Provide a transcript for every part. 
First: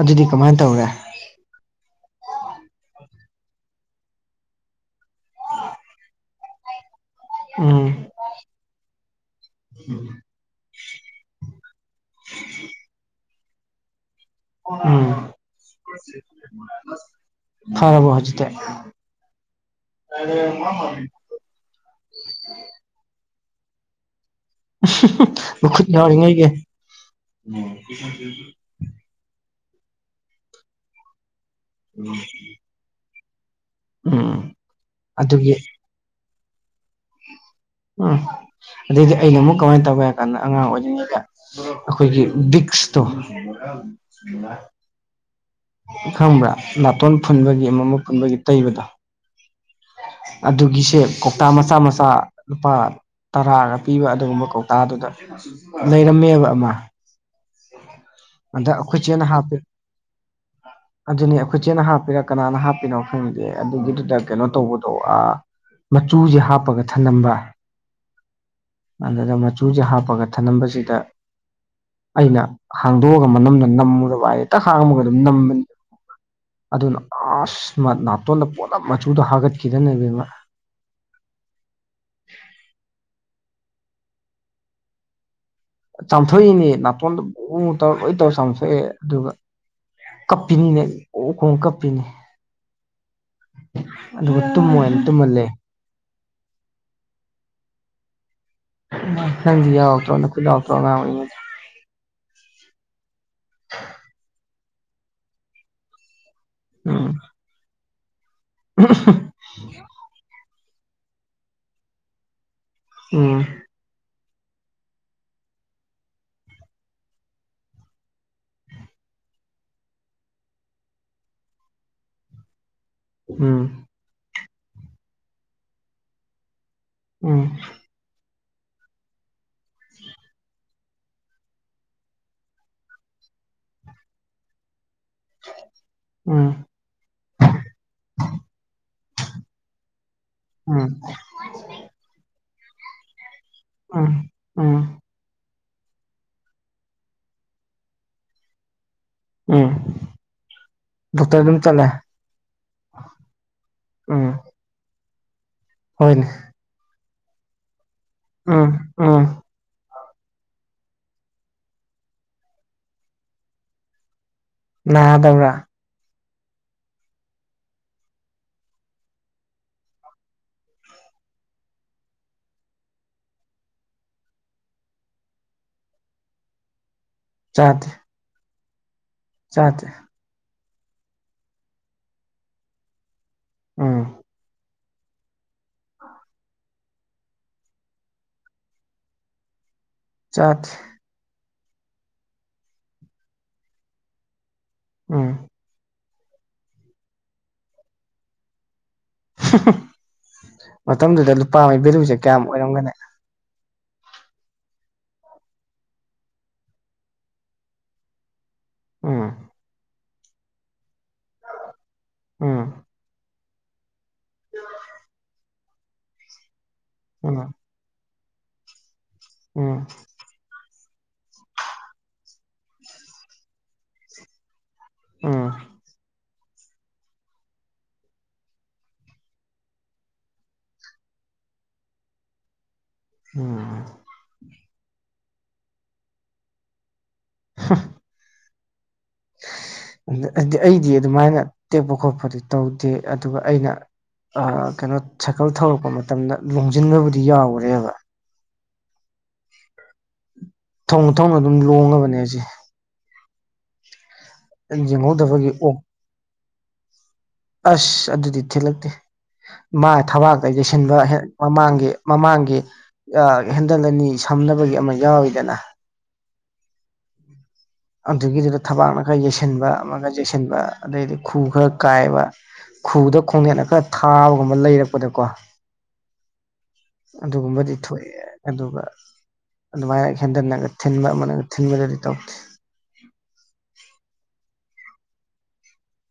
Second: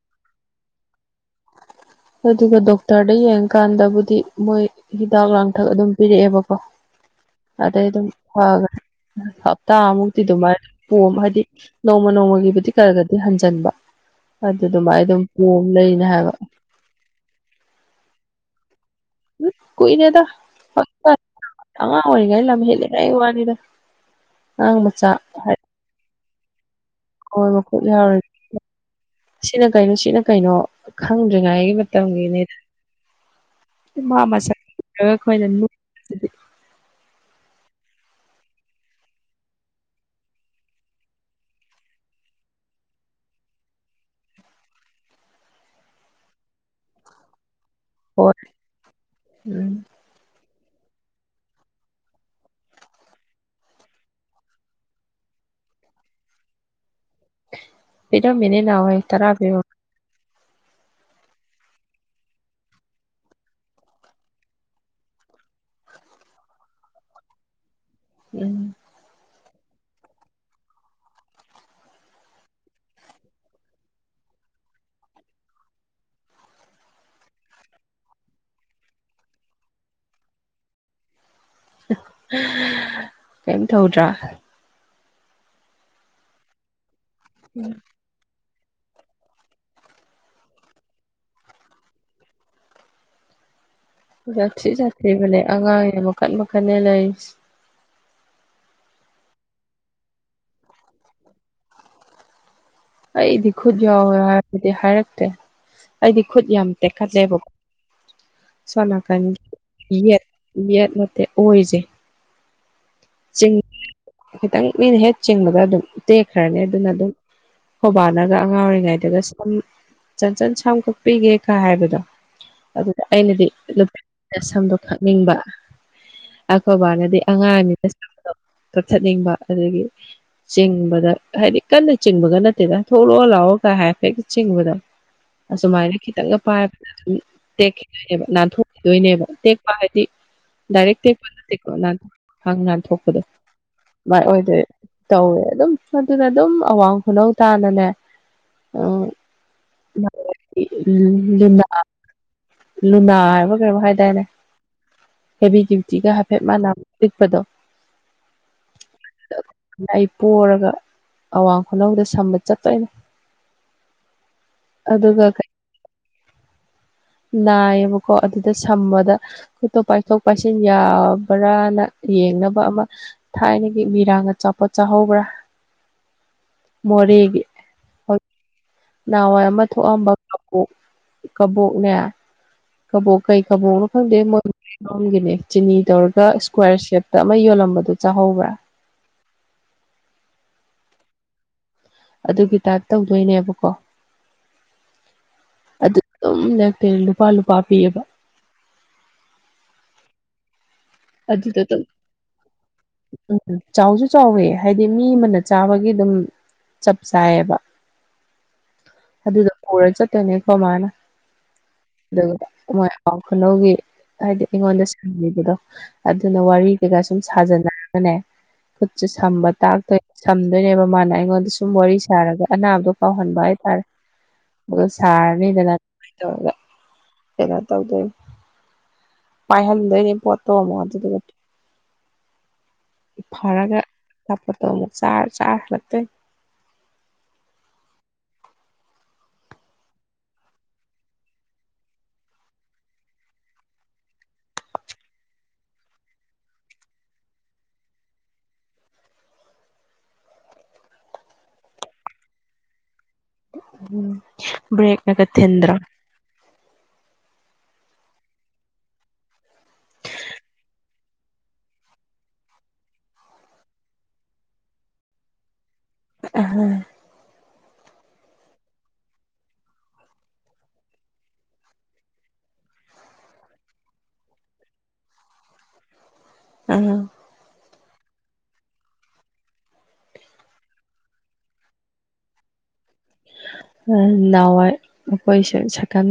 ꯑꯗꯨꯗꯤ ꯀꯃꯥꯏ ꯇꯧꯔꯦ ꯑꯗꯨꯒ ꯗꯣꯛꯇꯔꯗ ꯌꯦꯡꯀꯥꯟꯗꯕꯨꯗꯤ ꯃꯣꯏ ꯍꯤꯗꯥꯛ ꯂꯥꯡꯊꯛ ꯑꯗꯨꯝ ꯄꯤꯔꯛꯑꯦꯕꯀꯣ ꯑꯗꯩ ꯑꯗꯨꯝ ꯎꯝ ꯐꯒꯔꯦ ꯍꯞꯇꯥꯃꯨꯛꯇꯤ ꯑꯗꯨꯃꯥꯏ ꯄꯣꯝꯕ ꯍꯥꯏꯗꯤ ꯅꯣꯡꯃ ꯅꯣꯡꯃꯒꯤꯕꯨꯗꯤ ꯈꯔ ꯈꯔꯗꯤ ꯍꯟꯖꯟꯕ ꯑꯗꯨꯃꯥꯏ ꯑꯗꯨꯝ ꯎꯝ ꯄꯣꯝ ꯂꯩꯅꯦ ꯍꯥꯏꯕ ꯐꯔꯕꯣ ꯍꯧꯖꯤꯛꯇꯤ ꯀꯨꯏꯔꯦꯗ [unintelligible] ꯑꯉꯥꯛ ꯑꯣꯏꯔꯤꯉꯩ ꯂꯝ ꯍꯦꯂꯤꯉꯩ ꯋꯥꯅꯤꯗ ꯑꯉꯥꯡ ꯃꯆꯥ ꯎꯝꯍꯨꯝꯍꯨꯝ ꯃꯈꯠ ꯌꯥꯎꯔꯤꯉꯩꯒꯤ ꯍꯣꯏ ꯃꯈꯨꯠ ꯌꯥꯎꯔꯤꯉꯩꯢꯒꯤ ꯁꯤꯅ ꯀꯩꯅꯣ ꯁꯤꯅ ꯀꯩꯅꯣ ꯈꯪꯗ꯭ꯔꯤꯉꯩꯏꯒꯤ ꯃ ꯃꯇꯝꯒꯤꯅꯦꯗ ꯃꯥ ꯎꯝ ꯃꯁꯛ [unintelligible] ꯑꯈꯣꯏꯅ ꯑꯗꯨꯒꯤ ꯅꯣꯛ ꯎꯝ ꯑꯗꯨꯗꯤ ꯑꯩꯅ ꯑꯃꯨꯛ ꯀꯃꯥꯏ ꯇꯧꯋꯦ ꯍꯥꯏ ꯀꯥꯟꯗ ꯑꯉꯥꯡ ꯑꯣꯏꯔꯤꯉꯩꯗ ꯑꯈꯣꯏꯒꯤ ꯕꯤꯛꯁꯇꯣ ꯈꯪꯕ꯭ꯔꯥ ꯅꯥꯇꯣꯟ ꯐꯨꯟꯕꯒꯤ ꯑꯃꯨꯛ ꯃꯨꯛ ꯐꯨꯟꯕꯒꯤ ꯍꯣꯏ ꯇꯩꯕꯗꯣ ꯎꯝ ꯑꯗꯨꯒꯤꯁꯦ ꯀꯧꯇꯥ ꯃꯆꯥ ꯃꯆꯥ ꯂꯨꯄꯥ ꯇꯔꯥꯒ ꯄꯤꯕ ꯑꯗꯨꯒꯨꯝꯕ ꯀꯧꯇꯥꯗꯨꯗ ꯂꯩꯔꯝꯃꯦꯕ ꯑꯃ ꯑꯗ ꯑꯩꯈꯣꯏ ꯄꯤꯔꯝꯃꯦꯅꯦꯅꯥꯍꯟꯋꯥꯏ ꯇꯔꯥꯄꯤꯕ ꯑꯗꯨꯅꯦ ꯑꯈꯣꯏ ꯆꯦꯅ ꯍꯥꯞꯄꯤꯔ ꯀꯅꯥꯅ ꯍꯥꯞꯄꯤꯅꯣ ꯈꯪꯗꯦ ꯑꯗꯨꯒꯤꯗꯨꯗ ꯀꯩꯅꯣ ꯇꯧꯕꯗꯣ ꯑ ꯃꯆꯨꯁꯦ ꯍꯥꯞꯄꯒ ꯊꯅꯝꯕ ꯎꯝ ꯑꯗꯨꯗ ꯃꯆꯨꯁꯦ ꯍꯥꯞꯄꯒ ꯊꯅꯝꯕꯁꯤꯗ ꯑꯩꯅ ꯍꯥꯡꯗꯣꯛꯑꯒ ꯃꯅꯝꯅ ꯅꯝꯃꯨꯔꯕ ꯍꯥꯏ ꯍꯦꯛꯇ ꯍꯥꯡꯕꯒ ꯑꯗꯨꯝ ꯅꯝꯕꯅꯤ ꯑꯗꯨꯅ ꯑꯁ ꯅꯥꯇꯣꯟꯗ ꯄꯨꯂꯞ ꯃꯆꯨꯗꯣ ꯍꯥꯒꯠꯈꯤꯗꯅ ꯏꯕꯦꯃ ꯀꯩꯝ ꯇꯧꯗ꯭ꯔꯥ ꯆꯥꯝꯊꯣꯛꯏꯅꯦ ꯅꯥꯇꯣꯟꯗ ꯎ ꯎꯝ ꯇꯧꯔ ꯂꯣꯏ ꯇꯧꯔ ꯆꯥꯝꯊꯣꯛꯑꯦ ꯑꯗꯨꯒ ꯀꯞꯄꯤꯅꯤꯅꯦ ꯑꯣ ꯈꯣꯡ ꯀꯞꯄꯤꯅꯤ ꯑꯗꯨꯒ ꯇꯨꯝ ꯖꯥꯊꯤ ꯑꯣꯏꯅ ꯖꯥꯊꯤꯕꯅꯦ ꯇꯨꯝꯍꯜꯂꯦ ꯑꯉꯥꯡꯅꯦ ꯃꯈꯟ ꯃꯈꯜꯅꯦ ꯂꯩꯔꯤꯁꯦ ꯅꯪꯗꯤ ꯌꯥꯎꯇ꯭ꯔꯣ ꯃꯈꯨꯠ ꯌꯥꯎꯇ꯭ꯔꯣ ꯑꯉꯥꯡ ꯑꯣꯏꯔꯤꯉꯩ ꯑꯩꯗꯤ ꯈꯨꯠ ꯌꯥꯎꯋꯦ ꯍꯥꯏꯔꯕꯗꯤ ꯍꯥꯏꯔꯛꯇꯦ ꯑꯩꯗꯤ ꯈꯨꯠ ꯌꯥꯝ ꯇꯦꯛꯈꯠꯂꯦꯕꯀꯣ ꯁꯣꯅꯥꯀꯟꯒꯤ ꯌꯦꯠ ꯌꯦꯠ ꯅꯠꯇꯦ ꯑꯣꯏꯖꯦ ꯎꯝ ꯆꯤꯡ ꯈꯤꯇꯪ ꯃꯤꯅ ꯍꯦꯛ ꯆꯤꯡꯕꯗ ꯑꯗꯨꯝ ꯇꯦꯛꯈ꯭ꯔꯅꯤ ꯑꯗꯨꯅ ꯑꯗꯨꯝ ꯍꯣꯕꯥꯅꯒ ꯑꯉꯥꯡ ꯑꯣꯏꯔꯤꯉꯩꯗꯒ ꯁꯝ ꯆꯟꯆꯟ ꯁꯝ ꯀꯛꯄꯤꯒꯦꯒ ꯍꯥꯏꯕꯗꯣ ꯑꯩꯅꯗꯤ ꯎꯝ ꯅꯨꯄꯥ ꯁꯝꯗꯣ ꯈꯥꯛꯅꯤꯡꯕ ꯑꯈꯣꯕꯥꯅ ꯗꯤ ꯎꯝ ꯑꯉꯥꯡꯅꯤꯅ ꯀꯛꯊꯠꯅꯤꯡꯕ ꯑꯗꯒꯤ ꯆꯤꯡꯕꯗ ꯍꯥꯏꯗꯤ ꯀꯟꯅ ꯆꯤꯡꯕꯒ ꯅꯠ ꯅꯠꯇꯦꯗ ꯑꯗꯨꯗ ꯊꯣꯛꯂꯛꯑꯣ ꯂꯥꯛꯑꯣꯒ ꯍꯥꯏꯐꯦꯠ ꯆꯤꯡꯕꯗꯣ ꯑꯁꯨꯃꯥꯏꯅ ꯎꯝ ꯈꯤꯇꯪꯒ ꯎꯝ ꯄꯥꯏꯕ ꯇꯦꯛꯈꯤꯗꯣꯏꯅꯦꯕ ꯅꯥꯟꯊꯣꯛꯈꯤꯗꯣꯏꯅꯦꯕ ꯇꯦꯛꯄ ꯍꯥꯏꯗꯤ ꯗꯏꯔꯦ ꯎꯝ ꯇꯦꯛꯄ ꯅꯠꯇꯦꯀꯣ ꯍꯪ ꯅꯥꯟ ꯊꯣꯛꯄꯗꯣ ꯥꯑꯗꯨꯃꯥꯏ ꯎꯝ ꯑꯣꯏꯇꯧꯋꯦ ꯎꯝ ꯇꯧꯋꯦ ꯑꯗꯨꯝ ꯑꯗꯨꯅ ꯑꯗꯨꯝ ꯑꯋꯥꯡ ꯈꯨꯅꯧ ꯇꯥꯅꯅꯦ ꯎꯝ ꯗꯣꯛꯇꯔ ꯑꯗꯨꯝ [unintelligible] ꯆꯠꯂꯦ ꯂꯨꯅꯥ ꯍꯥꯏꯕ ꯀꯩꯅꯣꯝ ꯍꯥꯏꯗꯥꯏꯅꯦ ꯎꯝ ꯍꯦꯚꯤꯗ꯭ꯌꯨꯇꯤꯒ ꯍꯣꯏꯅꯦ ꯍꯥꯏꯐꯦꯠ ꯃꯥꯟꯅꯕ ꯄꯤꯛꯄꯗꯣ ꯑꯥ ꯑꯥ ꯑꯩ ꯄꯣꯔꯒ ꯑꯋꯥꯡ ꯈꯨꯅꯧꯗ ꯁꯝꯕ ꯆꯠꯇꯣꯏꯅꯦ ꯑꯗꯨꯒ ꯅꯥꯗꯕ꯭ꯔꯥ ꯅꯥꯌꯦꯕꯀꯣ ꯑꯗꯨꯗ ꯁꯝꯕꯗ ꯈꯨꯠꯇꯣ ꯄꯥꯏꯊꯣꯛ ꯄꯥꯏꯁꯤꯟ ꯌꯥꯕ꯭ꯔꯅ ꯌꯦꯡꯅꯕ ꯑꯃ ꯊꯥꯏꯅꯒꯤ ꯃꯤꯔꯥꯡ ꯑꯆꯥꯄꯣꯠ ꯆꯥꯍꯧꯕ꯭ꯔꯥ ꯃꯣꯔꯦꯒꯤ ꯆꯥꯗꯦ ꯅꯍꯥꯟꯋꯥꯏ ꯑꯃ ꯆꯥꯗꯦ ꯊꯣꯛꯑꯝꯕ ꯀꯣꯛ ꯀꯕꯣꯛꯅꯦ ꯀꯕꯣ ꯀꯩ ꯀꯥꯕꯣꯛꯅꯣ ꯈꯪꯗꯦ ꯎꯝ ꯒꯤꯅꯦ ꯆꯤꯅꯤ ꯇꯧꯔꯒ ꯁꯀ꯭ꯋꯥꯔ ꯁꯦꯞꯇ ꯑꯃ ꯌꯣꯜꯂꯝꯕꯗꯣ ꯆꯥꯍꯧꯕ꯭ꯔꯥ ꯆꯗꯦ ꯑꯗꯨꯒꯤ ꯇꯥꯏꯞ ꯇꯧꯗꯣꯏꯅꯦꯕꯀꯣ ꯎꯝ ꯑꯗꯨ ꯑꯗꯨꯝ ꯅꯛꯇꯦ ꯂꯨꯄꯥ ꯂꯨꯄꯥ ꯄꯤꯑꯕ ꯃꯇꯝꯗꯨꯗ ꯂꯨꯄꯥ ꯑꯗꯨꯗ ꯑꯗꯨꯝ ꯑꯃꯒꯤ ꯚꯦꯂꯨꯁꯦ ꯀꯌꯥꯝ ꯑꯣꯏꯔꯝꯒꯅꯤ ꯎꯝ ꯆꯥꯎꯁꯨ ꯆꯥꯎꯋꯦ ꯍꯥꯏꯗꯤ ꯃꯤ ꯑꯃꯅ ꯆꯥꯕꯒꯤ ꯑꯗꯨꯝ ꯆꯞ ꯆꯥꯏꯕ ꯎꯝ ꯑꯗꯨꯗ ꯆꯠꯇꯅꯤ ꯈꯣꯏꯃꯥꯅ ꯎꯝ [unintelligible] ꯈꯨꯅꯧꯒꯤ ꯍꯥꯏꯗꯤ ꯑꯩꯉꯣꯟꯗ ꯁꯤꯕꯤꯕꯗꯣ ꯑꯗꯨꯅ ꯋꯥꯔꯤ ꯀꯩꯀꯥ ꯁꯨꯝ ꯎꯝ ꯁꯥꯖꯅ ꯅꯦ ꯈꯨꯠꯁꯦ ꯁꯝꯕ ꯎꯝ ꯇꯥꯛꯇꯣꯏ ꯁꯝꯗꯣꯏꯅꯦꯕ ꯃꯥꯅ ꯑꯩꯉꯣꯟꯗ ꯁꯨꯝ ꯋꯥꯔꯤ ꯁꯥꯔꯒ ꯑꯅꯥꯕ ꯀꯥꯎꯍꯟꯕ ꯍꯥꯏꯇꯥꯔꯦ ꯑꯗꯨ ꯎꯝ ꯁꯥꯔꯅꯤꯗꯅ ꯑꯗꯨꯃꯥꯏꯅ ꯇꯧꯔꯒ ꯀꯩꯅꯣ ꯇꯧꯗꯣꯏ ꯄꯥꯏꯍꯟꯗꯣꯏꯅꯦ ꯄꯣꯠꯇꯣꯃꯣ ꯑꯗꯨꯗꯨꯒ ꯐꯔꯒ ꯎꯝ ꯀꯞꯄꯣꯠꯇꯣ ꯑꯃꯨꯛ ꯆꯔꯥ ꯆꯔꯥ ꯍꯜꯂꯛꯇꯦ [unintelligible] ꯑꯩꯗꯤ ꯑꯗꯨꯃꯥꯏꯅ ꯇꯦꯛꯄ ꯈꯣꯠꯄꯗꯤ ꯇꯧꯗꯦ ꯑꯗꯨꯒ ꯑꯩꯅ ꯀꯩꯅꯣ ꯁꯥꯏꯀꯜ ꯊꯧꯔꯛꯄ ꯃꯇꯝꯗ ꯂꯣꯡꯁꯤꯟꯕꯕꯨꯗꯤ ꯌꯥꯎꯒꯔꯦꯕ [unintelligible] ꯊꯧꯅ ꯊꯧꯅ ꯑꯗꯨꯝ ꯂꯣꯡꯉꯕꯅꯦ ꯑꯩꯁꯦ ꯕꯔꯦꯛ ꯅꯒ ꯌꯦꯡꯍꯧꯗꯕꯒꯤ ꯊꯤꯟꯗ꯭ꯔꯥ ꯑꯣꯛ ꯑꯁ ꯑꯗꯨꯗꯤ ꯊꯤꯂꯛꯇꯦ ꯃꯥ ꯊꯕꯥꯛꯇ ꯌꯩꯁꯤꯟꯕ ꯃꯃꯥꯡꯒꯤ ꯃꯃꯥꯡꯒꯤ ꯍꯦꯟꯗꯜꯂꯅꯤ ꯁꯝꯅꯕꯒꯤ ꯑꯃ ꯌꯥꯎꯋꯤꯗꯅ [unintelligible] ꯑꯗꯨꯒꯤꯗꯨꯗ ꯊꯕꯥꯛꯅ ꯈꯔ ꯌꯩꯁꯤꯟꯕ ꯑꯃꯒ ꯌꯩꯁꯤꯟꯕ ꯑꯗꯩꯗꯤ ꯈꯨ ꯈꯔ ꯀꯥꯏꯕ ꯈꯨꯗ ꯈꯣꯡꯅꯦꯠꯅ ꯈꯔ ꯊꯥꯕꯒꯨꯝꯕ ꯂꯩꯔꯛꯄꯗꯀꯣ ꯎꯝ ꯑꯗꯨꯒꯨꯝꯕꯗꯤ ꯊꯣꯛꯑꯦ ꯑꯗꯨꯒ ꯑꯗꯨꯃꯥꯏꯅ ꯏꯊꯟꯗ ꯊꯤꯟꯕ ꯑꯃꯒ ꯊꯤꯟꯕꯗꯨꯗꯤ ꯇꯧꯗꯦ ꯅꯋꯥꯏ ꯑꯩꯈꯣꯏꯁꯦ ꯁꯥꯏꯀꯟ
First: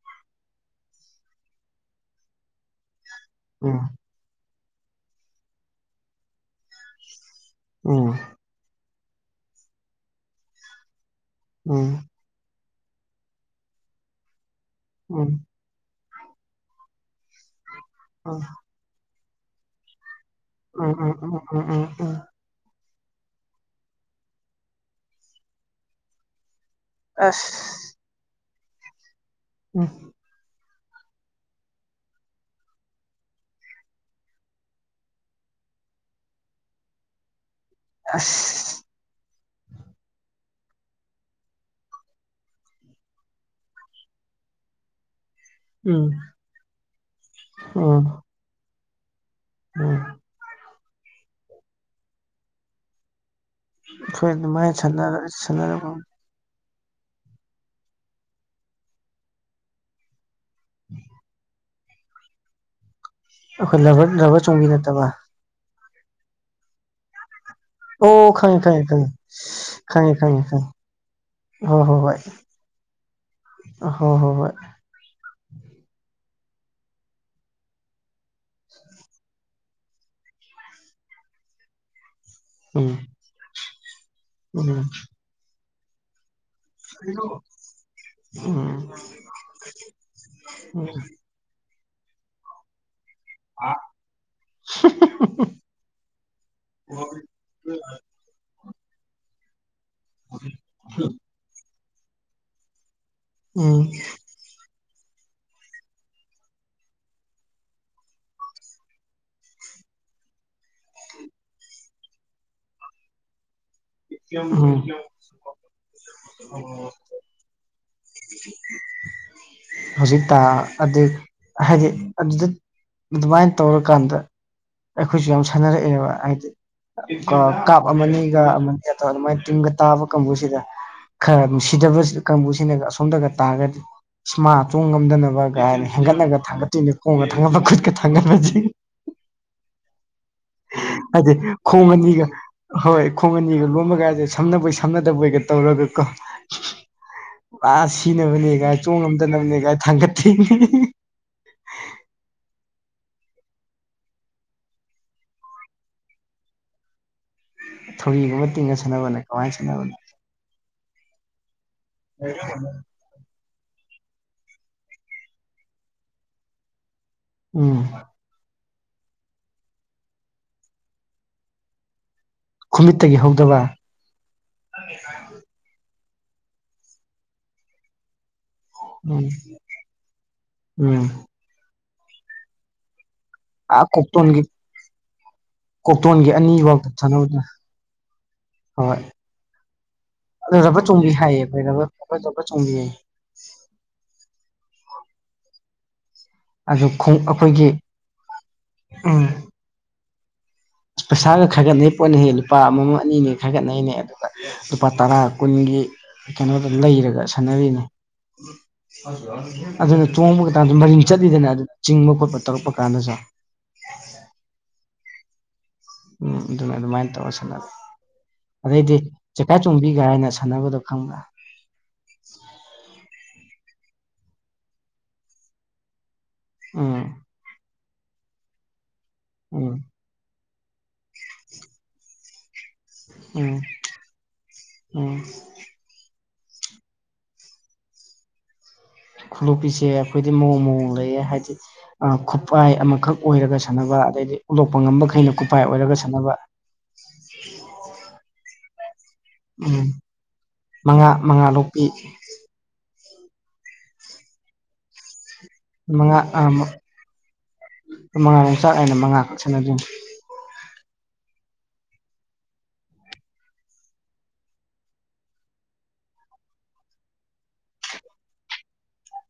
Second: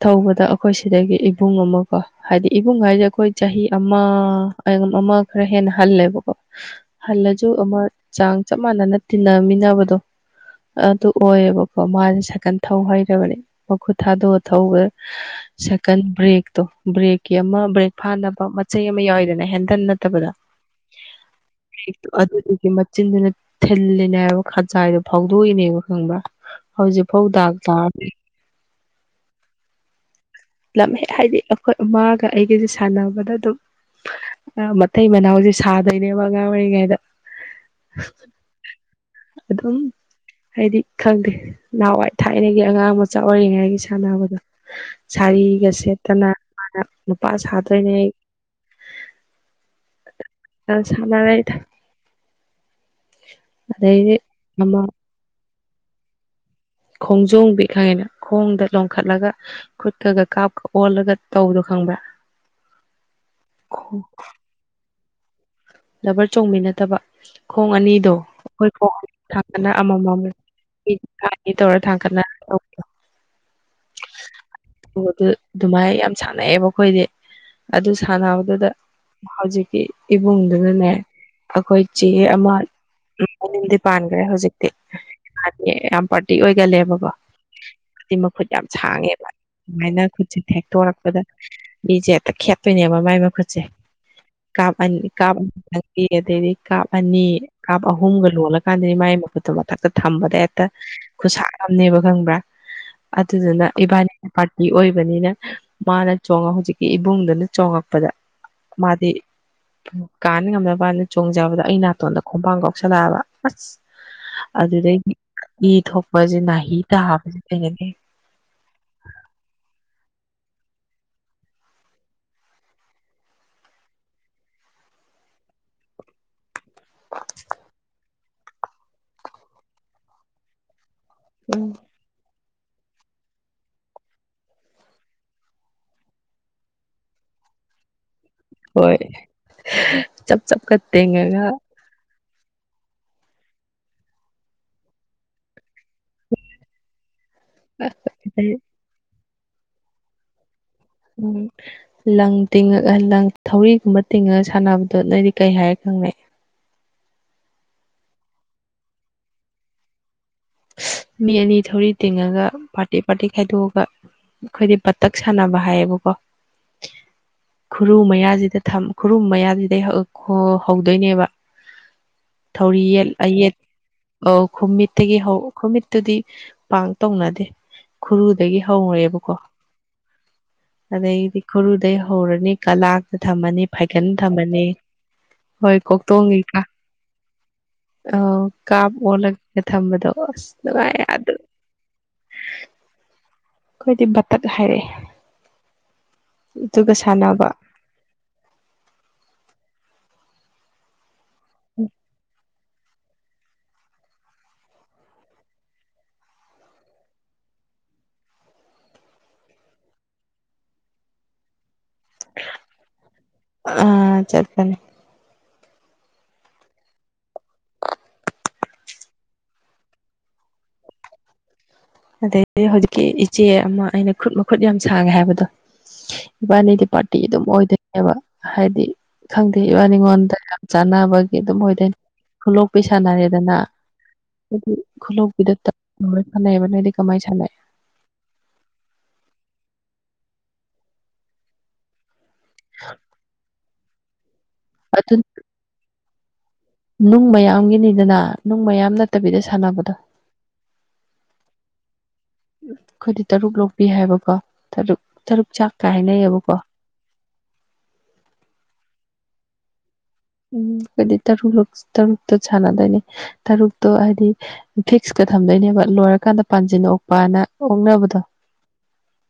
ꯊꯧꯕꯗ ꯑꯩꯈꯣꯏ ꯁꯤꯗꯒꯤ ꯏꯕꯨꯡ ꯑꯃ ꯀꯣ ꯍꯥꯏꯗꯤ ꯏꯕꯨꯡ ꯍꯥꯏꯁꯦ ꯑꯩꯈꯣꯏ ꯆꯍꯤ ꯎꯝ ꯑꯃ ꯑꯃ ꯈꯔ ꯍꯦꯟꯅ ꯍꯜꯂꯦꯕꯀꯣ ꯍꯜꯂꯁꯨ ꯑꯃ ꯎꯝ ꯆꯥꯡ ꯆꯞ ꯃꯥꯟꯅꯅ ꯇꯤꯟꯅꯃꯤꯟꯅꯕꯗꯣ ꯑꯗꯨ ꯑꯣꯏꯌꯦꯕꯀꯣ ꯎꯝ ꯃꯥꯁꯦ ꯁꯀꯟ ꯊꯧ ꯍꯩꯔꯕꯅꯦ ꯃꯈꯨꯠ ꯊꯥꯗꯣꯛꯑ ꯊꯧꯕ ꯎꯝ ꯁꯦꯀꯟ ꯕ꯭ꯔꯦꯛꯇꯣ ꯕ꯭ꯔꯦꯛꯀꯤ ꯑꯃ ꯕ꯭ꯔꯦꯛ ꯐꯥꯅꯕ ꯆꯩ ꯑꯃ ꯌꯥꯎꯋꯤꯗꯅ ꯍꯦꯟꯗꯟ ꯅꯠꯇꯕꯗ ꯎꯝ ꯎꯝ ꯎꯝ ꯎꯝ ꯎꯝ ꯎꯝ ꯎꯝ ꯑꯗꯨꯗꯨꯒꯤ ꯆꯤꯟꯗꯨꯅ ꯊꯤꯜꯂꯤꯅꯦ ꯍꯥꯏꯕ ꯈꯖꯥꯏꯗꯣ ꯐꯥꯎꯗꯣꯛꯏꯅꯦꯕ ꯈꯪꯕ꯭ꯔꯥ ꯍꯧꯖꯤꯠꯐꯧ ꯑꯁ ꯗꯥꯛ ꯇꯔꯥ [unintelligible] ꯂꯝꯍꯦꯛ ꯍꯥꯏꯗꯤ ꯑꯩꯈꯣꯏ ꯃꯥꯒ ꯑꯩꯒꯁꯦ ꯁꯥꯟꯅꯕꯗ ꯑꯗꯨꯝ ꯃꯇꯊꯩ ꯃꯅꯥꯎꯁꯦ ꯁꯥꯗꯣꯏꯅꯦꯕ ꯑꯉꯥꯡ ꯑꯣꯏꯔꯤꯉꯩꯗ ꯑꯁ ꯑꯗꯨ ꯑꯗꯨꯝ ꯍꯥꯏꯗꯤ ꯈꯪꯗꯦ ꯅꯍꯥꯟꯋꯥꯏ ꯊꯥꯏꯔꯤꯉꯒꯤ ꯑꯉꯥꯡ ꯃꯆꯥ ꯑꯣꯏꯔꯤꯉꯩꯒꯤ ꯁꯥꯟꯅꯕꯗꯣ ꯁꯥꯔꯤꯒ ꯎꯝ ꯁꯦꯠꯇꯅ ꯃꯥꯅ ꯅꯨꯄꯥ ꯁꯥꯗꯣꯏꯅꯦ ꯑꯣ ꯆ ꯆꯗ ꯑꯗꯩꯗꯤ ꯑꯩꯈꯣꯏ ꯑꯗꯨꯃꯥꯏ ꯑꯃ ꯁꯅꯔ ꯁꯥꯟꯅꯔ ꯈꯣꯡꯖꯣꯝ ꯄꯛ ꯈꯪꯉꯤꯅ ꯈꯣꯡꯗ ꯂꯣꯈꯠꯂꯒ ꯈꯨꯠꯀꯒ ꯀꯥꯞꯀ ꯑꯣꯜꯂꯒ ꯇꯧꯗꯣ ꯈꯪꯕ꯭ꯔ ꯑꯩꯈꯣꯏ ꯂꯕ ꯆꯣꯡꯕꯤ ꯅꯠꯇꯕ ꯗꯕꯔ ꯆꯣꯡꯕꯤ ꯅꯠꯇꯕ ꯈꯣꯡ ꯑꯅꯤꯗꯣ ꯑꯣ ꯈꯪꯉꯦ ꯑꯩꯈꯣꯏ ꯈꯪꯉꯦ ꯈꯣꯡ ꯈꯪꯉꯦ ꯊꯗꯅ ꯈꯪꯉꯦ ꯑꯃꯃꯝ ꯈꯪꯉꯦ ꯈꯪꯉꯦ ꯇꯧꯔ ꯍꯣꯏ ꯍꯣꯏ ꯊꯥꯡꯒꯠꯅ ꯍꯣꯏ ꯍꯣꯏ ꯍꯣꯏ ꯑꯗꯨꯃꯥꯏꯅ ꯌꯥꯝ ꯁꯥꯟꯅꯩꯑꯦꯕ ꯑꯩꯈꯣꯏꯗꯤ ꯑꯗꯨ ꯁꯥꯟꯅꯕꯗꯨꯗ ꯍꯧꯖꯤꯛꯀꯤ ꯏꯕꯨꯡꯗꯨꯅꯅꯦ ꯑꯩꯈꯣꯏ ꯆꯦ ꯑꯃ ꯎꯝ ꯃꯅꯤꯗꯤ ꯄꯥꯟꯈ꯭ꯔꯦ ꯍꯧꯖꯤꯛꯇꯤ ꯌꯥꯝ ꯄꯥꯔꯇꯤ ꯑꯣꯏꯒꯜꯂꯦꯕꯀꯣ ꯈꯨꯠ ꯌꯥꯝ ꯎꯝ ꯁꯥꯡꯉꯦꯕ ꯑꯗꯨꯃꯥꯏꯅ ꯈꯨꯠꯁꯦ ꯊꯦꯛꯇꯣꯔꯛꯄꯗ ꯃꯤꯦ ꯈꯦꯌꯥꯇꯣꯏꯅꯤ ꯑ ꯃꯥꯏ ꯃ ꯈ ꯑ ꯀ ꯀꯥ ꯑꯗꯩꯗꯤ ꯀꯥꯞ ꯑꯅꯤ ꯀꯥꯞ ꯑꯍꯨꯝꯒ ꯂꯣꯜꯂ ꯀꯥꯟꯗꯗꯤ ꯃꯥꯒꯤ ꯃꯈꯨꯠꯇꯨ ꯃꯊꯛꯇ ꯊꯝꯕꯗ ꯍꯦꯛꯇ ꯈꯨꯠꯁꯥꯝꯅꯦꯕ ꯈꯪꯕ꯭ꯔꯥ ꯎꯝ ꯑꯗꯨꯅ ꯎꯝ ꯏꯕꯅꯤ ꯄꯥꯔꯇꯤ ꯑꯣꯏꯕꯅꯤꯅ ꯃꯥꯅ ꯆꯣꯡꯉ ꯍꯧꯖꯤꯛꯀꯤ ꯏꯕꯨꯡꯗꯨꯅ ꯆꯣꯉꯛꯄꯗ ꯃꯥꯗꯤ ꯀꯥꯅ ꯉꯝꯅꯕꯅ ꯆꯣꯡꯖꯕꯗꯣ ꯑꯩ ꯅꯥꯇꯣꯟꯗ ꯈꯣꯡꯕꯥꯥꯡ ꯀꯧꯁꯜꯂꯛꯑꯕ ꯑꯁ ꯎꯝ ꯑꯗꯨꯗꯒꯤ ꯏ ꯊꯣꯛꯄꯁꯦ ꯅꯥꯍꯤꯤ ꯇꯥꯕꯁꯦ ꯀꯩꯅꯅꯦ [inaudible] ꯍꯧꯖꯤꯇꯥ ꯑꯗꯨ ꯍꯥꯏꯗꯤ ꯑꯗꯨꯗ ꯑꯗꯨꯃꯥꯏꯅ ꯇꯧꯔꯀꯥꯟꯗ ꯑꯩꯈꯣꯏꯁꯨ ꯌꯥꯝ ꯁꯥꯟꯅꯔꯛꯑꯦꯕ ꯍꯥꯏꯗꯤ ꯀꯥꯞ ꯑꯃꯅꯤꯒ ꯑꯃꯅꯤꯒ ꯑꯗꯨꯃꯥꯏꯅ ꯇꯤꯡꯒ ꯇꯥꯕ ꯀꯥꯡꯕꯨꯁꯤꯗ ꯈꯔ ꯅꯨꯡꯁꯤꯗꯕ ꯀꯥꯡꯕꯨꯁꯤꯅꯒ ꯑꯁꯣꯝꯗꯒ ꯇꯥꯔꯒꯗꯤ ꯏꯁꯃꯥ ꯆꯣꯡ ꯉꯝꯗꯅꯕ ꯀꯥꯏꯅ ꯍꯦꯟꯒꯠꯂꯒ ꯊꯥꯡꯒꯠꯇꯣꯏꯅꯦ ꯈꯣꯡꯒ ꯊꯥꯡꯒꯠꯄ ꯈꯨꯠꯀ ꯊꯥꯡꯒꯠꯄꯁꯦ ꯍꯣꯏ ꯆꯞ ꯆꯞ ꯀ ꯇꯦ ꯉ ꯍꯥꯏꯗꯤ ꯈꯣꯡ ꯑꯅꯤꯒ ꯍꯣꯏ ꯈꯣꯡ ꯑꯅꯤꯒ ꯂꯣꯃꯒꯥꯏꯗꯦ ꯁꯝꯅꯅꯕꯣꯏ ꯁꯝꯅꯗꯕꯣꯏꯒ ꯇꯧꯔꯒ ꯀꯣ [inaudible] ꯄꯨꯔꯥ ꯑꯗꯩ ꯁꯤꯅꯕꯅꯦꯒꯥꯏ ꯆꯣꯡꯉꯝꯗꯅꯕꯅꯦꯒꯥꯏ ꯊꯥꯡꯒꯠ ꯊꯦꯡꯅꯤ ꯎꯝ ꯂꯪ ꯇꯤꯡꯉꯒ ꯂꯪ ꯊꯧꯔꯤꯒꯨꯝꯕ ꯇꯤꯡꯉꯒ ꯁꯥꯟꯅꯕꯗꯣ ꯅꯣꯏꯗꯤ ꯀꯩ ꯍꯥꯏꯔ ꯈꯪꯅꯩ ꯊꯧꯔꯤꯒꯨꯝꯕ ꯇꯤꯡꯉꯒ ꯁꯥꯟꯅꯕꯅꯦ ꯀꯃꯥꯏꯅ ꯁꯥꯟꯅꯕꯅꯣ ꯃꯤ ꯑꯅꯤ ꯊꯧꯔꯤ ꯇꯤꯡꯉꯒ ꯄꯥꯔꯇꯤ ꯄꯥꯔꯇꯤ ꯈꯥꯏꯗꯣꯛꯑꯒ ꯑꯩꯈꯣꯏꯗꯤ ꯄꯇꯛ ꯁꯥꯟꯅꯕ ꯍꯥꯏꯌꯦꯕꯀꯣ ꯎꯝ ꯈꯨꯔꯨ ꯃꯌꯥꯁꯤꯗ ꯈꯨꯔꯨ ꯃꯌꯥꯁꯤꯗꯩ ꯍꯧꯗꯣꯏꯅꯦꯕ ꯊꯧꯔꯤꯌꯦꯜ ꯈꯨꯃꯤꯠꯇꯒꯤ ꯑꯌꯦꯠ ꯍꯧꯗꯕ ꯑ ꯈꯨꯨꯝꯃꯤꯠꯇꯒꯤ ꯍꯧ ꯈꯨꯨꯝꯃꯤꯠꯇꯨꯗꯤ ꯄꯥꯡ ꯇꯧꯅꯗꯦ ꯈꯨꯔꯨꯗꯒꯤ ꯎꯝ ꯍꯧꯔꯦꯕꯀꯣ ꯎꯝ ꯑꯗꯩꯗꯤ ꯒꯨꯔꯨꯗꯩ ꯍꯧꯔꯅꯤ ꯀꯂꯥ ꯊꯝꯃꯅꯤ ꯑꯥ ꯐꯥꯏꯀꯜ ꯀꯣꯛꯇꯣꯟꯒꯤ ꯊꯝꯃꯅꯤ ꯍꯣꯏ ꯀꯣꯛꯇꯣꯟꯒꯤ ꯀꯣꯛꯇꯣꯡꯒꯤꯀ ꯑꯅꯤꯐꯥꯎꯗ ꯁꯥꯟꯅꯕꯗ ꯑ ꯀꯥꯞ ꯑꯣꯜꯂꯒ ꯊꯝꯕꯗꯣ ꯑꯁ ꯑꯔꯕ ꯅꯨꯡꯉꯥꯏ ꯆꯣꯡꯕꯤ ꯑꯗꯨ ꯍꯥꯏꯌꯦ ꯐꯔꯕ ꯆꯣꯡꯕꯤ ꯍꯥꯏꯌꯦ ꯑꯩꯈꯣꯏꯗꯤ ꯕꯇꯠ ꯍꯥꯏꯔꯛꯑꯦ ꯑꯗꯨꯒ ꯑꯗꯨꯣꯡ ꯁꯥꯟꯅꯕ ꯑꯩꯈꯣꯏꯒꯤ ꯎꯝ ꯄꯩꯁꯥꯒ ꯈꯪꯒꯅꯤꯄꯣꯅꯤ ꯍꯦꯜꯂꯨ ꯂꯨꯄꯥ ꯑꯃꯃꯝ ꯑꯅꯤꯅꯤ ꯈꯥꯏꯒꯠꯅꯩꯅꯦ ꯑꯗꯨꯒ ꯂꯨꯄꯥ ꯇꯔꯥ ꯀꯨꯟꯒꯤ ꯀꯩꯅꯣꯗꯝ ꯂꯩꯔꯒ ꯁꯥꯟꯅꯔꯤꯅꯦ ꯑꯗꯨꯅ ꯆꯣꯡꯕ ꯀꯥꯟꯁꯨ ꯃꯔꯤꯡ ꯆꯠꯂꯤꯗꯅ ꯑꯗꯨ ꯆꯤꯡꯕ ꯈꯣꯠꯄ ꯇꯧꯔꯛꯄ ꯀꯥꯟꯗꯁꯨ ꯑ ꯆꯠꯄꯅꯤ ꯎꯝ ꯑꯗꯨꯝ ꯑꯗꯨ ꯃꯥꯏꯅ ꯇꯧꯉꯁꯅꯦ ꯑꯗꯩꯗꯤ ꯆꯀꯥ ꯆꯣꯡꯕꯤꯒ ꯍꯥꯏꯅ ꯁꯥꯟꯅꯕꯗꯣ ꯈꯪꯕ꯭ꯔꯥ ꯑꯗꯗꯒꯤꯗꯤ ꯍꯧꯖꯤꯛꯀꯤ ꯏꯆꯦ ꯑꯃ ꯑꯩꯅ ꯈꯨꯠ ꯃꯈꯨꯠ ꯌꯥꯝ ꯁꯥꯡꯉꯦ ꯍꯥꯏꯕꯗꯣ ꯏꯕꯥꯅꯤꯗꯤ ꯎꯝ ꯄꯥꯔꯇꯤ ꯑꯗꯨꯝ ꯑꯣꯏꯗꯣꯏꯅꯦꯕ ꯍꯥꯏꯗꯤ ꯈꯪꯗꯦ ꯎꯝ ꯏꯕꯥꯅꯤꯉꯣꯟꯗ ꯆꯅꯥꯕꯒꯤ ꯑꯗꯨꯝ ꯑꯣꯏꯣꯏꯗꯣꯏꯅꯦ ꯈꯨꯂꯣꯛꯄꯤ ꯁꯥꯟꯅꯔꯦꯗꯅ ꯎꯝ ꯍꯥꯏꯗꯤ ꯎꯝ ꯈꯨꯂꯣꯛꯄꯤꯗꯔ ꯁꯥꯟꯅꯩꯕ ꯅꯣꯏꯗꯤ ꯀꯃꯥꯏ ꯁ ꯈꯨꯂꯣꯛꯄꯤꯁꯦ ꯑꯩꯈꯣꯏꯗꯤ ꯃꯑꯣꯡ ꯃꯑꯣꯡ ꯂꯩꯌꯦ ꯍꯥꯏꯗꯤ ꯈꯨꯠꯄꯥꯏ ꯑꯃꯈꯛ ꯑꯣꯏꯔꯒꯁꯨ ꯁꯥꯟꯅꯕ ꯑꯗꯩꯗꯤ ꯎꯠꯂꯣꯛꯄ ꯑꯗꯨ ꯉꯝꯕꯈꯩꯅ ꯎꯄꯥꯏ ꯑꯣꯏꯔꯒ ꯁꯥꯟꯅꯕ ꯅꯨꯡ ꯃꯌꯥꯝꯒꯤꯅꯤꯗꯅ ꯅꯨꯡ ꯃꯌꯥꯝꯅ ꯠꯇꯕꯤꯗ ꯎꯝ ꯁꯥꯟꯅꯕꯗ ꯃꯉꯥ ꯃꯉꯥ ꯂꯣꯛꯄꯤ ꯑꯩꯈꯣꯏꯗꯤ ꯇꯔꯨꯛ ꯂꯧꯕꯤ ꯍꯥꯏꯕꯀꯣꯨꯛ ꯇꯔꯨꯛ ꯆꯥꯛ ꯃꯉꯥ ꯃꯉꯥꯔꯣꯝ ꯆꯥꯛ ꯍꯥꯏꯏꯅ ꯃꯉꯥꯛ ꯁꯥꯟꯟꯅꯗ꯭ꯣꯏꯅꯤ ꯎꯝ ꯍꯥꯏꯗꯤ ꯇꯔ ꯂ ꯇꯔꯛꯇꯣ ꯆꯗꯦꯅꯦ ꯇꯔ ꯎꯛꯇꯣ ꯍꯥꯏꯗꯤ ꯐꯤꯛꯁꯀ ꯊꯝꯗꯣꯏꯅꯦꯕ ꯂꯣꯏꯔꯀꯥꯟꯗ ꯄꯥꯟꯁꯤꯟ ꯑꯣꯛꯄꯅ ꯑꯣꯛꯅꯕꯗꯣ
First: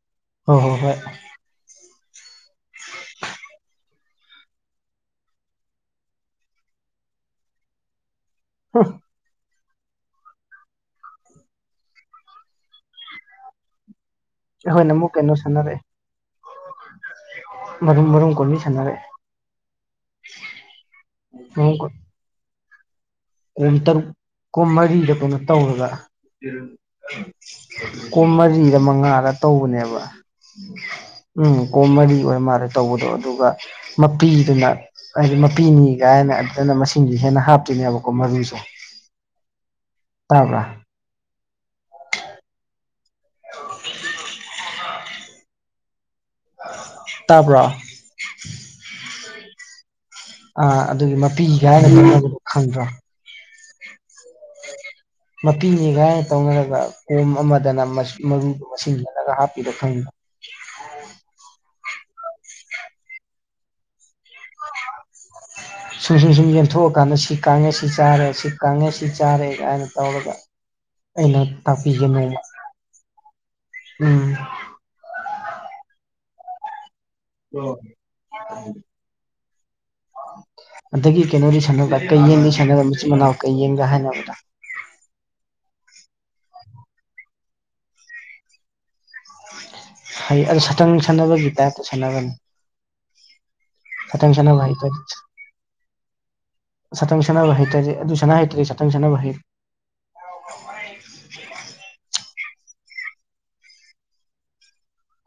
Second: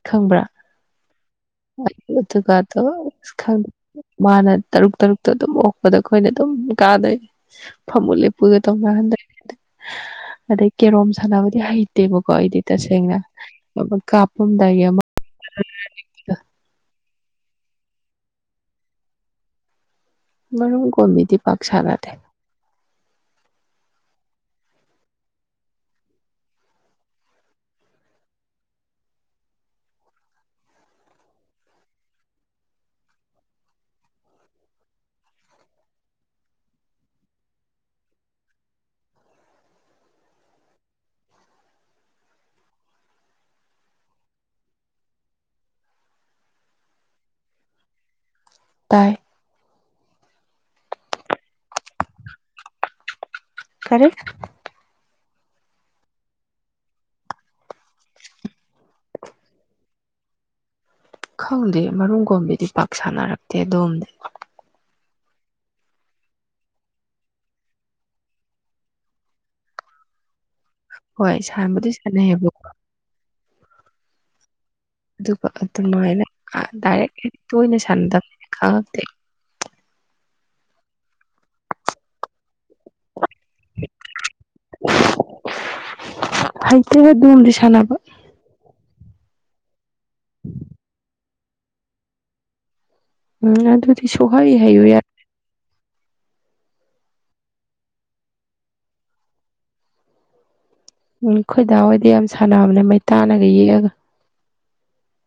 ꯈꯝꯕ ꯍꯣꯏ ꯍꯣꯏ ꯍꯣꯏ ꯑꯗꯨꯒꯗꯣ ꯑ ꯈ ꯃꯥꯅ ꯇꯔꯨꯛ ꯇꯔꯨꯛꯇ ꯑꯗꯨꯝ ꯑꯣꯛ ꯑꯗꯣ ꯑꯩꯈꯣꯏꯅ ꯑꯗꯨꯝ ꯀꯥꯗꯣꯏꯩ ꯐꯝꯃꯨꯠ ꯂꯦꯞꯄꯨꯒ ꯇꯧꯅꯍꯟꯗꯣꯏꯅꯦ ꯑꯗꯩ ꯀꯦꯔꯣꯝ ꯁꯥꯟꯅꯕꯗꯤ ꯍꯩꯇꯦꯕꯀꯣ ꯑꯩꯗꯤ ꯇꯁꯦꯡꯅ ꯀꯥꯞꯄꯝꯗꯥꯏꯒꯤ ꯍꯣꯏ ꯅ ꯑꯃ ꯑꯃꯨꯛ ꯀꯩꯅꯣ ꯁꯥꯟꯅꯔꯑꯦ ꯃꯔꯨꯝ ꯃꯔꯨꯝ ꯀꯣꯕꯤ ꯁꯥꯟꯅꯔꯛꯑꯦ ꯃꯔꯝ ꯀꯣꯃꯤꯗꯤ ꯄꯥꯛꯁꯔꯗꯦ ꯀꯟ ꯇꯔꯨꯛ ꯀꯨꯟ ꯃꯔꯤꯗ ꯀꯩꯅꯣ ꯇꯧꯔꯒ ꯀꯣ ꯃꯔꯤꯗ ꯃꯉꯥꯗ ꯇꯧꯕꯅꯦꯕ ꯎꯝ ꯀꯣꯃꯂꯤ ꯑꯣꯏ ꯃꯥꯜꯂꯦ ꯇꯧꯕꯗꯣ ꯑꯗꯨꯒ ꯃꯄꯤꯗꯨꯅ ꯍꯥꯏꯗꯤ ꯃꯄꯤꯅꯤ ꯀꯥꯏꯅ ꯑꯗꯨꯗꯅ ꯃꯁꯤꯡꯁꯤ ꯍꯦꯟꯅ ꯍꯥꯞꯇꯣꯏꯅꯦꯕ ꯀꯃꯔꯅꯤꯁꯣ ꯇꯥꯕ꯭ꯔꯥ ꯇꯕ꯭ꯔꯣ ꯇꯥꯏ ꯑꯥ ꯑꯗꯨꯒꯤ ꯃꯄꯤꯒꯥꯏꯅꯕꯗꯣ ꯈꯪꯗ꯭ꯔꯣ ꯈꯔꯦ ꯃꯄꯤꯅꯦꯒꯥꯏꯅ ꯇꯧꯅꯔꯒ ꯀꯣꯝ ꯑꯃꯗꯅ ꯃꯔꯨꯗꯨꯣ ꯃꯁꯤꯡ ꯈꯜꯂꯒ ꯍꯥꯞꯄꯤꯔ ꯈꯪꯉ ꯈꯪꯗꯦ ꯃꯔꯨꯝ ꯀꯣꯝꯕꯤꯗꯤ ꯄꯥꯛ ꯁꯥꯟꯅꯔꯛꯇꯦ ꯑꯗꯣꯝꯅꯦ ꯁꯨꯝ ꯁꯨꯝ ꯁꯨꯝ ꯌꯦꯟꯊꯣꯛꯑꯀꯥꯟꯗ ꯁꯤ ꯀꯥꯡꯉꯁꯤ ꯆꯥꯔꯦ ꯁꯤ ꯀꯥꯡꯉꯁꯤ ꯆꯥꯔꯦ ꯀꯥꯏꯅ ꯇꯧꯔꯒ ꯍꯣꯏ ꯅ ꯁꯥꯟꯕꯨꯗꯤ ꯇꯥꯄꯤꯒꯅ ꯁꯥꯟꯅꯩꯌꯦꯕꯀꯣ ꯎꯝ ꯑꯗꯨꯒ ꯑꯗꯨꯃꯥꯏꯅꯔ ꯑꯣ ꯑꯗꯒꯤ ꯀꯩꯅꯣꯗꯤ ꯁꯥꯟꯅꯕ ꯀꯩ ꯌꯦꯡꯒ ꯁꯥꯟꯅꯕ ꯃꯆꯤꯟ ꯃꯅꯥꯎ ꯀꯩ ꯌꯦꯡꯒꯥ ꯍꯥꯏꯅꯕꯗꯣ ꯍꯥꯏꯥꯏꯇꯒ ꯣꯟ ꯂꯤ ꯁꯅꯅꯕ ꯍꯩ ꯑꯗꯨ ꯁꯇꯪ ꯁꯥꯟꯅꯕꯒꯤ ꯇꯥꯏꯞꯇ ꯁꯥꯟꯅꯕꯅꯤ ꯎꯝ ꯑꯗꯨꯗꯤ ꯑꯇꯁꯅ ꯁꯨꯍꯩ ꯃꯥꯥꯏ ꯍꯩꯌꯨ ꯇ ꯌꯥꯏ ꯁꯇꯪ ꯁꯅꯥ ꯍꯥꯏꯔ ꯇꯦ ꯑꯗꯨꯁꯅꯥ ꯍꯥꯏ ꯇꯔꯦ ꯁꯇꯪ ꯁꯅꯥꯅꯕꯍꯤꯔ [unintelligible] ꯎꯝ ꯈꯣꯏꯗꯥ ꯍꯣꯏꯗꯤ ꯌꯥꯝ ꯁꯥꯟꯅꯕꯅꯦ ꯃꯩ ꯇꯥꯅꯒ ꯌꯦꯛꯑꯒ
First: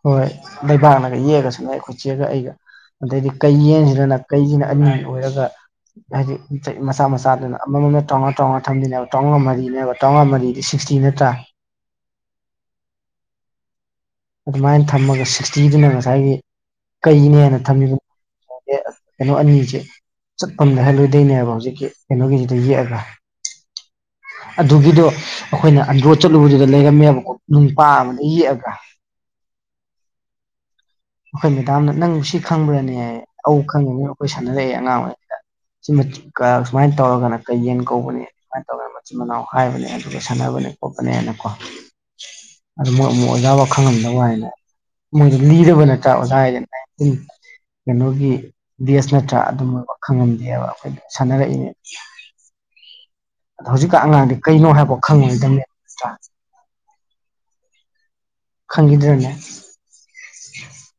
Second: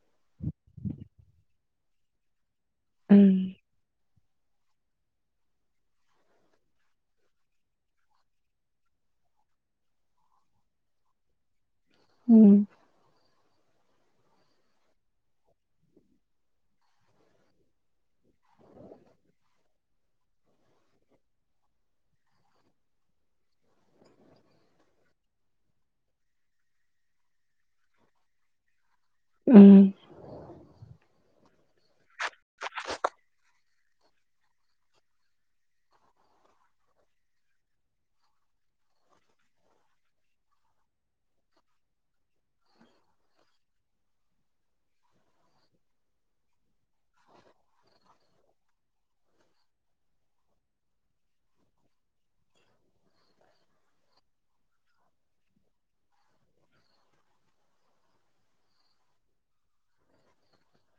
ꯍꯣꯏ ꯂꯩꯕꯥꯛꯅꯒ ꯌꯦꯛꯑꯒꯁꯨ ꯅ ꯑꯩꯈꯣꯏꯠꯆꯦꯛꯒ ꯑꯩꯒ ꯑꯗꯩꯗꯤ ꯎꯝ ꯀꯩ ꯌꯦꯟꯁꯤꯅꯅ ꯀꯩꯁꯤꯅ ꯑꯅꯤ ꯑꯣꯏꯔꯒ ꯍꯥꯏꯗꯤ ꯃꯆꯥ ꯃꯆꯥꯗꯨꯅ ꯑꯃꯃꯝ ꯆꯥꯝꯃꯉꯥꯝꯉꯥ ꯊꯝꯗꯅꯦꯕ ꯆꯥꯝꯃꯉꯥ ꯃꯔꯤꯅꯦꯕ ꯆꯥꯝꯃꯉꯥ ꯃꯔꯤꯗꯤ ꯁꯤꯛꯁꯇꯤ ꯅꯠꯇ꯭ꯔꯥ ꯎꯝ ꯑꯗꯨꯃꯥꯏꯅ ꯊꯝꯃꯒ ꯁꯤꯛꯁꯇꯤꯗꯨꯅ ꯉꯁꯥꯏꯒꯤ ꯀꯩꯅꯦꯅ ꯊꯝꯃꯤꯕ ꯀꯩꯅꯣ ꯑꯅꯤꯁꯦ ꯆꯠꯐꯝꯗ ꯍꯥꯏꯂꯣꯏꯗꯣꯏꯅꯦꯕ ꯍꯧꯖꯤꯛꯀꯤ ꯀꯩꯅꯣꯒꯤꯁꯤꯗ ꯌꯦꯛꯑꯒ ꯑꯗꯨꯒꯤꯗꯣ ꯑꯩꯈꯣꯏꯅ ꯑꯟꯗ꯭ꯔꯣ ꯆꯠꯂꯨꯕꯗꯨꯗ ꯂꯩꯔꯝꯃꯦꯕꯀꯣ ꯅꯨꯅꯨꯡꯄꯥ ꯑꯃꯅ ꯌꯦꯛꯑꯒ ꯎꯝ ꯑꯩꯈꯣꯏ ꯃꯦꯗꯥꯝꯅ ꯅꯪꯕꯨ ꯁꯤ ꯈꯪꯕ꯭ꯔꯅꯦ ꯑ ꯈꯪꯉꯤꯅꯤ ꯑꯩꯈꯣꯏ ꯁꯥꯟꯅꯔꯛꯏꯦ ꯑꯉꯥꯡ ꯑꯣꯏꯔꯤꯉꯩꯗ ꯁꯤꯃ ꯁꯨꯃꯥꯏꯅ ꯇꯧꯔꯒꯅ ꯀꯩ ꯌꯦꯟ ꯀꯧꯕꯅꯤ ꯁꯨꯃꯥꯏꯅ ꯇꯧꯔꯒꯅ ꯃꯆꯤꯟ ꯃꯅꯥꯎ ꯍꯥꯏꯕꯅꯦ ꯑꯗꯨꯒ ꯁꯥꯟꯅꯕꯅꯦ ꯈꯣꯠꯄꯅꯦꯅꯀꯣ ꯑ ꯃꯣꯏ ꯑꯃꯨꯛ ꯑꯣꯖꯥ ꯋꯥꯈꯪꯍꯝꯗꯧ ꯍꯥꯏꯅ ꯃꯣꯏꯗ ꯂꯤꯗꯕ ꯅꯠꯇꯦ ꯑꯣꯖꯥꯏ ꯀꯩꯅꯣꯒꯤ ꯕꯦꯁ ꯅꯠꯇ꯭ꯔꯥ ꯑꯗꯨꯝ ꯑꯣꯏꯕ ꯈꯪꯉꯝꯗꯦꯕ ꯑꯩꯈꯣꯏ ꯁꯥꯟꯅꯔꯛꯏꯅꯦ [unintelligible] ꯑꯗꯣ ꯍꯧꯖꯤꯛꯀ ꯑꯉꯥꯡꯗꯤ ꯀꯩꯅꯣ ꯍꯥꯏꯕꯣ ꯈꯪꯉꯣꯏꯗꯕꯅꯦꯕ ꯅ꯭ꯔ ꯈꯪꯈꯤꯗ꯭ꯔꯅꯦ ꯎ [unintelligible]